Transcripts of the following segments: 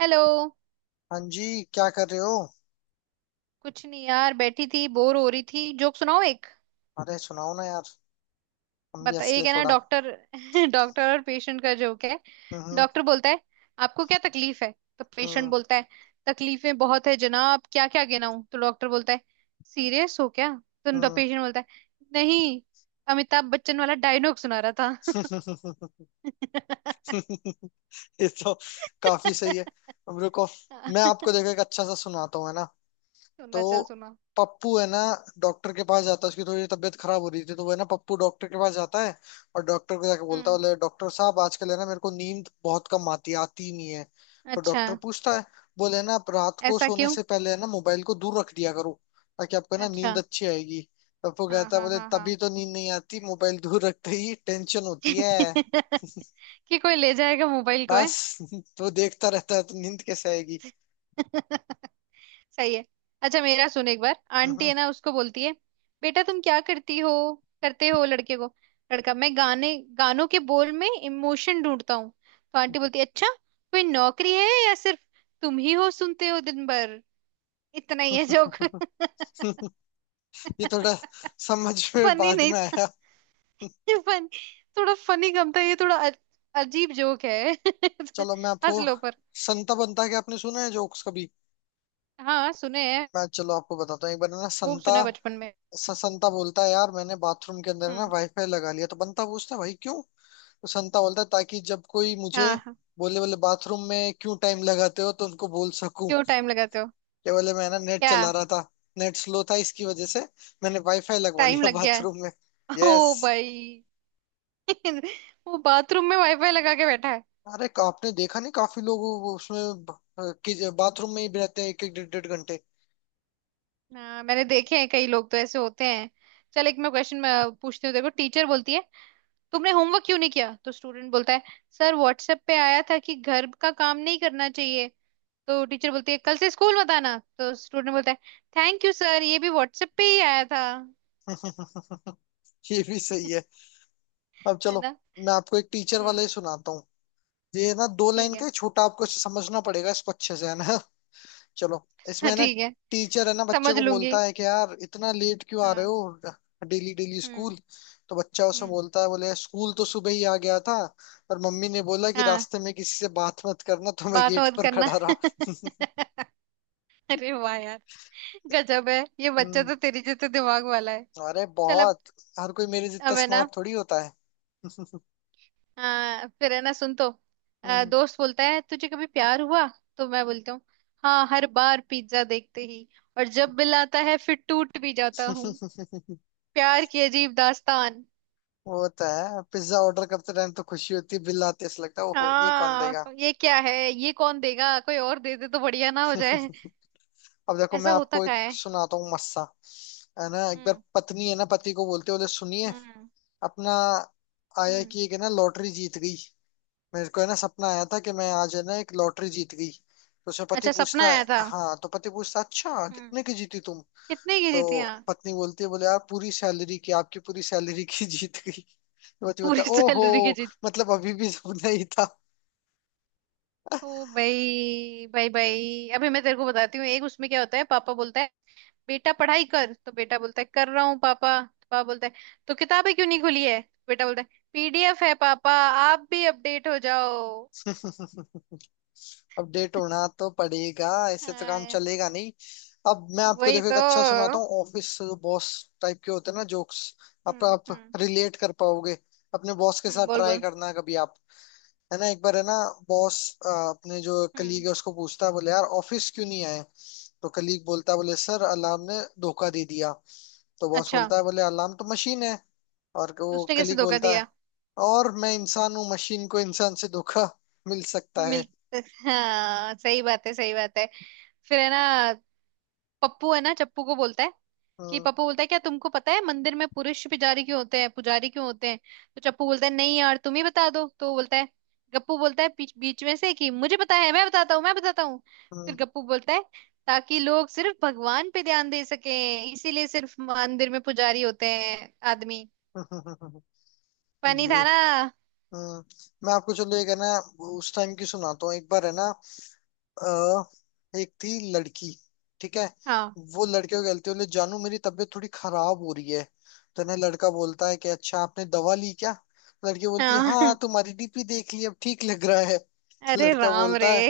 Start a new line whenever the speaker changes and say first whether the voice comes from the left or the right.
right: Hello.
left: हाँ जी, क्या कर रहे हो?
right: कुछ नहीं यार, बैठी थी, बोर हो रही थी। जोक सुनाओ एक।
left: अरे, सुनाओ ना यार। हम भी
right: बता,
left: हंस
right: एक
left: ले
right: है ना
left: थोड़ा।
right: डॉक्टर डॉक्टर और पेशेंट का जोक है।
left: हम्म।
right: डॉक्टर बोलता है आपको क्या तकलीफ है। तो पेशेंट
left: हम्म।
right: बोलता है तकलीफें बहुत है जनाब, क्या क्या गिनाऊं। तो डॉक्टर बोलता है सीरियस हो क्या। तो
left: हम्म।
right: पेशेंट बोलता है नहीं, अमिताभ बच्चन वाला डायलॉग सुना रहा था।
left: ये तो काफी सही है। अब रुको, मैं आपको देखो एक अच्छा सा सुनाता हूँ, है ना। तो
right: सुना चल सुना।
left: पप्पू है ना, डॉक्टर के पास जाता है। उसकी थोड़ी तबीयत खराब हो रही थी, तो वो है ना पप्पू डॉक्टर के पास जाता है। और डॉक्टर को जाके बोलता है,
right: हम्म।
left: बोले डॉक्टर साहब, आजकल है ना मेरे को नींद बहुत कम आती है, आती ही नहीं है। तो
right: अच्छा।
left: डॉक्टर पूछता है, बोले है ना आप रात को
right: ऐसा
left: सोने
right: क्यों।
left: से पहले है ना मोबाइल को दूर रख दिया करो, ताकि आपको है ना
right: अच्छा।
left: नींद अच्छी आएगी। तो पप्पू
right: हाँ
left: कहता है,
right: हाँ
left: बोले
right: हाँ हाँ।
left: तभी तो नींद नहीं आती, मोबाइल दूर रखते ही टेंशन होती है।
right: कि कोई ले जाएगा मोबाइल को है।
left: बस, तो देखता रहता है, तो नींद कैसे आएगी।
right: सही है। अच्छा मेरा सुन, एक बार आंटी
left: हम्म,
right: है ना उसको बोलती है, बेटा तुम क्या करती हो करते हो लड़के को। लड़का, मैं गाने गानों के बोल में इमोशन ढूंढता हूँ। तो आंटी बोलती है अच्छा, कोई नौकरी है या सिर्फ तुम ही हो सुनते हो दिन भर। इतना ही है जोक।
left: ये थोड़ा समझ में
right: फनी
left: बाद
right: नहीं
left: में
right: था।
left: आया।
right: फन, थोड़ा फनी कम था ये, थोड़ा अजीब जोक है।
left: चलो, मैं आपको
right: हंस लो पर।
left: संता बनता के आपने सुना है जोक्स कभी।
right: हाँ सुने हैं।
left: मैं चलो आपको बताता हूँ। एक बार है ना
right: खूब
left: संता,
right: सुना बचपन में।
left: संता बोलता है यार मैंने बाथरूम के अंदर है ना
right: हम्म।
left: वाईफाई लगा लिया। तो बंता पूछता है भाई क्यों? तो संता बोलता है ताकि जब कोई मुझे
right: हाँ हाँ।
left: बोले बोले बाथरूम में क्यों टाइम लगाते हो, तो उनको बोल सकूं
right: क्यों टाइम लगाते हो।
left: कि बोले मैं ना नेट
right: क्या
left: चला रहा था, नेट स्लो था, इसकी वजह से मैंने वाईफाई लगवा
right: टाइम
left: लिया
right: लग गया है।
left: बाथरूम में। यस।
right: ओ भाई वो बाथरूम में वाईफाई लगा के बैठा है।
left: अरे, आपने देखा नहीं काफी लोग उसमें बाथरूम में ही रहते हैं, एक एक डेढ़ डेढ़ घंटे।
right: हाँ मैंने देखे हैं, कई लोग तो ऐसे होते हैं। चल, एक मैं क्वेश्चन मैं पूछती हूँ। देखो, टीचर बोलती है तुमने होमवर्क क्यों नहीं किया। तो स्टूडेंट बोलता है सर व्हाट्सएप पे आया था कि घर का काम नहीं करना चाहिए। तो टीचर बोलती है कल से स्कूल मत आना। तो स्टूडेंट बोलता है थैंक यू सर, ये भी व्हाट्सएप पे ही आया था।
left: ये भी सही है। अब
right: है
left: चलो
right: ना।
left: मैं आपको एक टीचर वाले
right: हम्म।
left: ही सुनाता हूँ। ये ना दो लाइन
right: ठीक
left: का
right: है।
left: है, छोटा, आपको इसे समझना पड़ेगा इसको अच्छे से, है ना। चलो, इसमें है ना
right: ठीक है।
left: टीचर है ना बच्चे
right: समझ
left: को
right: लूंगी।
left: बोलता है कि यार इतना लेट क्यों आ रहे
right: हाँ।
left: हो डेली डेली
right: हम्म।
left: स्कूल? तो बच्चा उसमें
right: हम्म।
left: बोलता है, बोले स्कूल तो सुबह ही आ गया था, पर मम्मी ने बोला कि
right: हाँ।
left: रास्ते में किसी से बात मत करना, तो मैं
right: बात
left: गेट
right: मत
left: पर
right: करना
left: खड़ा रहा।
right: अरे वाह यार, गजब है, ये बच्चा
left: हम्म।
right: तो तेरी जैसे दिमाग वाला है।
left: अरे
right: चल अब।
left: बहुत। हर कोई मेरे जितना
right: अब है ना,
left: स्मार्ट थोड़ी होता है।
right: फिर है ना सुन तो,
left: हम्म।
right: दोस्त बोलता है तुझे कभी प्यार हुआ। तो मैं बोलता हूँ हाँ, हर बार पिज्जा देखते ही। और जब बिल आता है, फिर टूट भी जाता हूँ। प्यार की अजीब दास्तान।
left: वो तो है, पिज्जा ऑर्डर करते टाइम तो खुशी होती है, बिल आते ऐसा लगता है ओहो ये कौन देगा।
right: हाँ ये क्या है, ये कौन देगा, कोई और दे दे तो बढ़िया ना हो जाए।
left: अब देखो मैं
right: ऐसा होता
left: आपको
right: का
left: एक
right: है।
left: सुनाता हूँ मस्सा। है ना, एक बार
right: हम्म।
left: पत्नी है ना पति को बोलते, बोले सुनिए,
right: हम्म।
left: अपना आया
right: हम्म।
left: कि एक है ना लॉटरी जीत गई। मेरे को है ना सपना आया था कि मैं आज है ना एक लॉटरी जीत गई। तो उसमें पति
right: अच्छा सपना
left: पूछता है,
right: आया था।
left: हाँ, तो पति पूछता अच्छा
right: हम्म।
left: कितने की जीती तुम?
right: कितने की
left: तो
right: जीतियां।
left: पत्नी बोलती है, बोले यार पूरी सैलरी की, आपकी पूरी सैलरी की जीत गई। तो पति बोलता
right: पूरी
left: ओहो,
right: सैलरी की जीत।
left: मतलब अभी भी सपना ही था।
right: ओ भाई भाई भाई, अभी मैं तेरे को बताती हूँ एक। उसमें क्या होता है, पापा बोलता है बेटा पढ़ाई कर। तो बेटा बोलता है कर रहा हूँ पापा। तो पापा बोलता है तो किताबें क्यों नहीं खुली है। बेटा बोलता है पीडीएफ है पापा, आप भी अपडेट हो जाओ।
left: अपडेट होना तो पड़ेगा, ऐसे तो काम
right: हाँ।
left: चलेगा नहीं। अब मैं आपको
right: वही
left: देखो
right: तो।
left: एक अच्छा सुनाता
right: हम्म।
left: हूँ, ऑफिस बॉस टाइप के होते हैं ना जोक्स। आप
right: हम्म।
left: रिलेट कर पाओगे अपने बॉस के साथ,
right: बोल
left: ट्राई
right: बोल।
left: करना कभी आप। है ना, एक बार है ना बॉस अपने जो कलीग
right: हम्म।
left: है उसको पूछता है, बोले यार ऑफिस क्यों नहीं आए? तो कलीग बोलता है, बोले सर अलार्म ने धोखा दे दिया। तो बॉस
right: अच्छा।
left: बोलता है, बोले अलार्म तो मशीन है। और वो
right: उसने कैसे
left: कलीग
right: धोखा
left: बोलता है
right: दिया।
left: और मैं इंसान हूँ, मशीन को इंसान से धोखा मिल सकता
right: मिल
left: है।
right: हाँ सही बात है, सही बात है। फिर है ना, पप्पू है ना चप्पू को बोलता है, कि
left: हम्म।
right: पप्पू बोलता है क्या तुमको पता है मंदिर में पुरुष पुजारी क्यों होते हैं, पुजारी क्यों होते हैं। तो चप्पू बोलता है नहीं यार, तुम ही बता दो। तो बोलता है, गप्पू बोलता है बीच बीच में से, कि मुझे पता है, मैं बताता हूँ मैं बताता हूँ। फिर गप्पू बोलता है ताकि लोग सिर्फ भगवान पे ध्यान दे सके, इसीलिए सिर्फ मंदिर में पुजारी होते हैं आदमी।
left: हम्म।
right: पानी
left: ये,
right: था ना।
left: हम्म मैं आपको चलो एक है ना उस टाइम की सुनाता हूँ। एक बार है ना, एक थी लड़की, ठीक है।
right: हाँ
left: वो लड़के को कहती है, बोले जानू मेरी तबीयत थोड़ी खराब हो रही है। तो ना लड़का बोलता है कि अच्छा आपने दवा ली क्या? लड़की बोलती है
right: हाँ।
left: हाँ, तुम्हारी डीपी देख ली, अब ठीक लग रहा है। तो
right: अरे
left: लड़का
right: राम रे
left: बोलता है,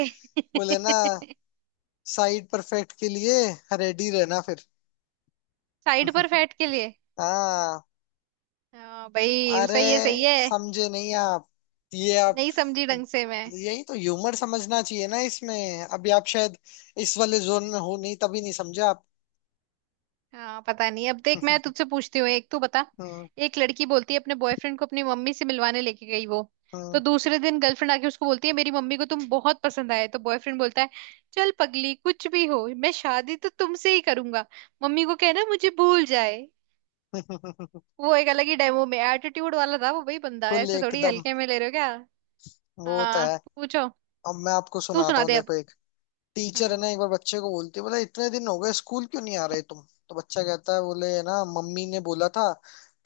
left: बोले ना साइड परफेक्ट के लिए रेडी रहना फिर।
right: साइड पर फैट के लिए।
left: हाँ।
right: हाँ भाई
left: अरे
right: सही है, सही है।
left: समझे नहीं आप, ये आप,
right: नहीं समझी ढंग से मैं।
left: यही तो ह्यूमर समझना चाहिए ना इसमें। अभी आप शायद इस वाले जोन में हो नहीं, तभी नहीं समझे आप।
right: हाँ पता नहीं। अब देख, मैं तुझसे पूछती हूँ एक, तू बता।
left: हम्म।
right: एक लड़की बोलती है, अपने बॉयफ्रेंड को अपनी मम्मी से मिलवाने लेके गई वो। तो
left: हम्म।
right: दूसरे दिन गर्लफ्रेंड आके उसको बोलती है मेरी मम्मी को तुम बहुत पसंद आए। तो बॉयफ्रेंड बोलता है चल पगली, कुछ भी हो मैं शादी तो तुमसे ही करूंगा, मम्मी को कहना मुझे भूल जाए। वो एक अलग ही डेमो में एटीट्यूड वाला था वो भाई, बंदा
left: फुल
right: ऐसे थोड़ी
left: एकदम,
right: हल्के में ले रहे हो क्या।
left: वो तो
right: हाँ।
left: है।
right: पूछो।
left: अब मैं आपको
right: तू
left: सुनाता
right: सुना
left: हूँ,
right: दे अब।
left: देखो एक। टीचर है
right: हम्म।
left: ना एक बार बच्चे को बोलती है, बोले इतने दिन हो गए स्कूल क्यों नहीं आ रहे तुम? तो बच्चा कहता है, बोले है ना मम्मी ने बोला था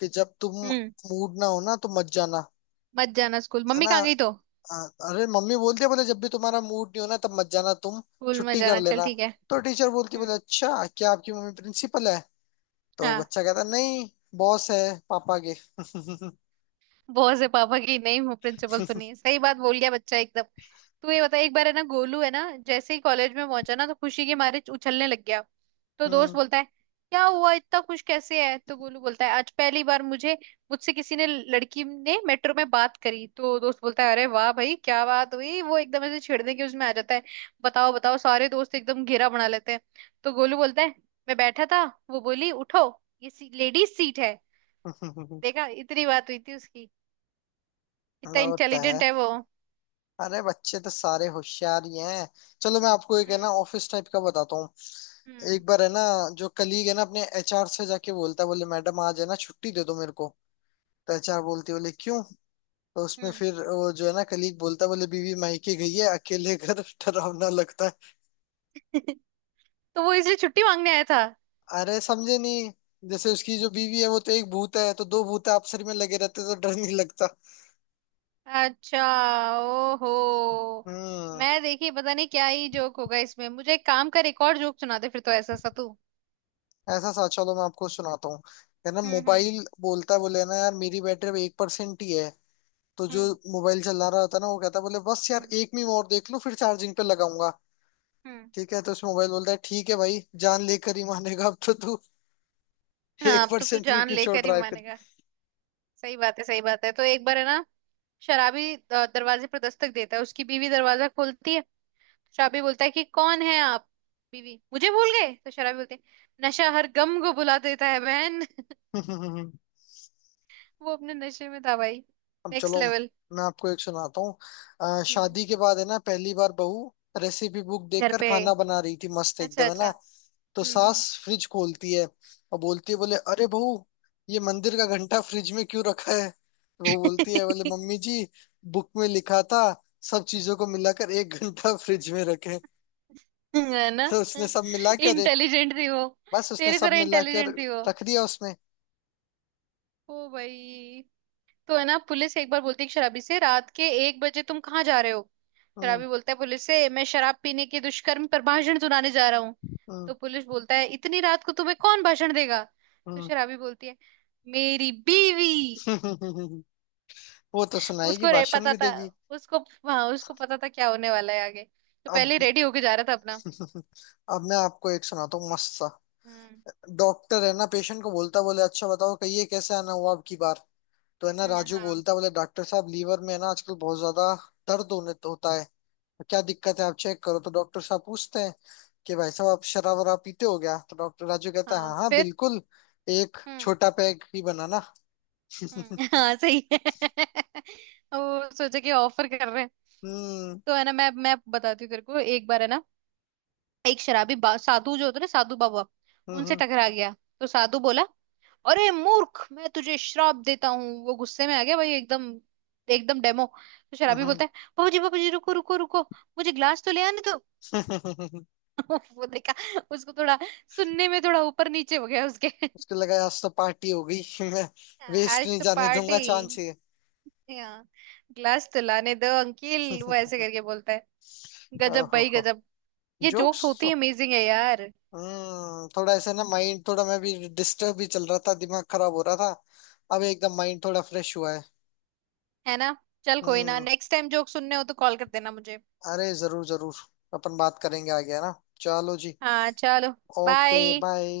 left: कि जब तुम
right: हम्म।
left: मूड ना हो ना तो मत जाना,
right: मत जाना स्कूल,
left: है
right: मम्मी
left: ना।
right: कहाँ गई तो,
left: अरे, मम्मी बोलती है, बोले जब भी तुम्हारा मूड नहीं हो ना तब मत जाना तुम,
right: स्कूल में
left: छुट्टी कर
right: जाना चल
left: लेना।
right: ठीक है।
left: तो टीचर बोलती है, बोले
right: हम्म।
left: अच्छा क्या आपकी मम्मी प्रिंसिपल है? तो
right: हाँ।
left: बच्चा कहता नहीं, बॉस है पापा के।
right: बॉस है पापा की, नहीं हूँ प्रिंसिपल तो नहीं, सही बात बोल गया बच्चा एकदम। तू ये बता, एक बार है ना गोलू है ना, जैसे ही कॉलेज में पहुंचा ना तो खुशी के मारे उछलने लग गया। तो दोस्त
left: हम्म।
right: बोलता है क्या हुआ, इतना खुश कैसे है। तो गोलू बोलता है आज पहली बार मुझे मुझसे किसी ने, लड़की ने मेट्रो में बात करी। तो दोस्त बोलता है अरे वाह भाई, क्या बात हुई। वो एकदम ऐसे छेड़ने के उसमें आ जाता है, बताओ बताओ, सारे दोस्त एकदम घेरा बना लेते हैं। तो गोलू बोलता है मैं बैठा था, वो बोली उठो, ये लेडीज सीट है। देखा, इतनी बात हुई थी उसकी,
left: हाँ,
right: इतना
left: होता है।
right: इंटेलिजेंट है वो।
left: अरे बच्चे तो सारे होशियार ही हैं। चलो मैं आपको एक है
right: हम्म।
left: ना ऑफिस टाइप का बताता हूँ।
right: हम्म।
left: एक बार है ना जो कलीग है ना अपने एचआर से जाके बोलता है, बोले मैडम आज है ना छुट्टी दे दो मेरे को। तो एचआर बोलती है, बोले क्यों? तो उसमें
right: हम्म।
left: फिर वो जो है ना कलीग बोलता है, बोले बीवी मायके गई है, अकेले घर डरावना लगता है।
right: तो वो इसलिए छुट्टी मांगने आया था।
left: अरे समझे नहीं, जैसे उसकी जो बीवी है वो तो एक भूत है, तो दो भूत आपसरी में लगे रहते तो डर नहीं लगता।
right: अच्छा। ओहो।
left: हम्म।
right: मैं देखी पता नहीं क्या ही जोक होगा इसमें मुझे। एक काम कर, एक और जोक सुना दे फिर, तो ऐसा सा तू।
left: ऐसा सा चलो मैं आपको सुनाता हूँ। है ना,
right: हम्म। हम्म।
left: मोबाइल बोलता है, बोले ना यार मेरी बैटरी 1% ही है। तो जो
right: हम्म।
left: मोबाइल चला रहा होता है ना वो कहता है, बोले बस यार
right: हम्म।
left: एक मीम और देख लो फिर चार्जिंग पे लगाऊंगा,
right: हम्म।
left: ठीक है। तो उस मोबाइल बोलता है ठीक है भाई, जान लेकर ही मानेगा अब तो तू,
right: हाँ
left: एक
right: अब तो तू
left: परसेंट भी
right: जान
left: क्यों छोड़
right: लेकर ही
left: रहा है फिर।
right: मानेगा। सही बात है, सही बात है। तो एक बार है ना शराबी दरवाजे पर दस्तक देता है, उसकी बीवी दरवाजा खोलती है। शराबी बोलता है कि कौन है आप। बीवी, मुझे भूल गए। तो शराबी बोलते हैं, नशा हर गम को भुला देता है बहन। वो अपने नशे में था भाई।
left: अब
right: नेक्स्ट
left: चलो
right: लेवल।
left: मैं आपको एक सुनाता हूँ।
right: हम्म।
left: शादी के बाद है ना पहली बार बहू रेसिपी बुक
right: घर
left: देखकर
right: पे है।
left: खाना बना रही थी मस्त
right: अच्छा
left: एकदम, है
right: अच्छा।
left: ना। तो सास
right: हम्म।
left: फ्रिज खोलती है और बोलती है, बोले अरे बहू ये मंदिर का घंटा फ्रिज में क्यों रखा है? तो वो बोलती है, बोले
right: हम्म।
left: मम्मी जी बुक में लिखा था सब चीजों को मिलाकर 1 घंटा फ्रिज में रखे।
right: है ना।
left: तो उसने सब मिला के अरे,
right: इंटेलिजेंट थी वो।
left: बस उसने
right: तेरी
left: सब
right: तरह
left: मिला के और
right: इंटेलिजेंट थी वो।
left: रख दिया उसमें।
right: ओ भाई। तो है ना पुलिस एक बार बोलती है कि शराबी से, रात के 1 बजे तुम कहाँ जा रहे हो।
left: हम्म।
right: शराबी बोलता है पुलिस से, मैं शराब पीने के दुष्कर्म पर भाषण सुनाने जा रहा हूँ।
left: हम्म।
right: तो पुलिस बोलता है इतनी रात को तुम्हें कौन भाषण देगा। तो
left: हम्म।
right: शराबी बोलती है मेरी बीवी।
left: वो तो सुनाएगी
right: उसको रे
left: भाषण
right: पता
left: भी
right: था
left: देगी।
right: उसको, हाँ उसको पता था क्या होने वाला है आगे, तो पहले
left: अब
right: ही रेडी होके जा रहा था अपना।
left: अब मैं आपको एक सुनाता हूँ मस्त सा।
right: हम्म।
left: डॉक्टर है ना पेशेंट को बोलता, बोले अच्छा बताओ, कहिए कैसे आना हुआ अब की बार? तो है ना राजू
right: हाँ।
left: बोलता, बोले डॉक्टर साहब लीवर में है ना आजकल बहुत ज्यादा दर्द होने होता है, तो क्या दिक्कत है आप चेक करो। तो डॉक्टर साहब पूछते हैं कि भाई साहब आप शराब वराब पीते हो क्या? तो डॉक्टर राजू कहता है
right: हाँ
left: हाँ हाँ
right: फिर।
left: बिल्कुल, एक
right: हम्म।
left: छोटा पैग ही बनाना।
right: हम्म। हाँ सही है। वो सोचा कि ऑफर कर रहे हैं।
left: हम्म।
right: तो है ना मैं बताती हूँ तेरे को, एक बार है ना एक शराबी साधु जो होते हैं ना साधु बाबा, उनसे
left: हम्म।
right: टकरा गया। तो साधु बोला अरे मूर्ख, मैं तुझे श्राप देता हूँ। वो गुस्से में आ गया भाई एकदम, एकदम डेमो। तो शराबी
left: हम्म।
right: बोलता है बाबूजी बाबूजी, रुको रुको रुको, मुझे ग्लास तो ले आने दो।
left: हम्म।
right: वो देखा उसको, थोड़ा सुनने में थोड़ा ऊपर नीचे हो गया उसके।
left: उसको लगा आज तो पार्टी हो गई। मैं वेस्ट
right: आज
left: नहीं
right: तो
left: जाने दूंगा
right: पार्टी,
left: चांस ये।
right: ग्लास तो लाने दो अंकिल, वो ऐसे करके बोलता है। गजब भाई
left: ओहो।
right: गजब। ये
left: जोक्स।
right: जोक्स होती है, अमेजिंग है यार।
left: थोड़ा ऐसा ना, माइंड थोड़ा मैं भी डिस्टर्ब भी चल रहा था, दिमाग खराब हो रहा था। अब एकदम माइंड थोड़ा फ्रेश हुआ है।
right: है ना। चल कोई ना,
left: हम्म।
right: नेक्स्ट टाइम जोक सुनने हो तो कॉल कर देना मुझे।
left: अरे जरूर जरूर, अपन बात करेंगे आगे, है ना। चलो जी,
right: हाँ चलो।
left: Okay,
right: bye.
left: बाय।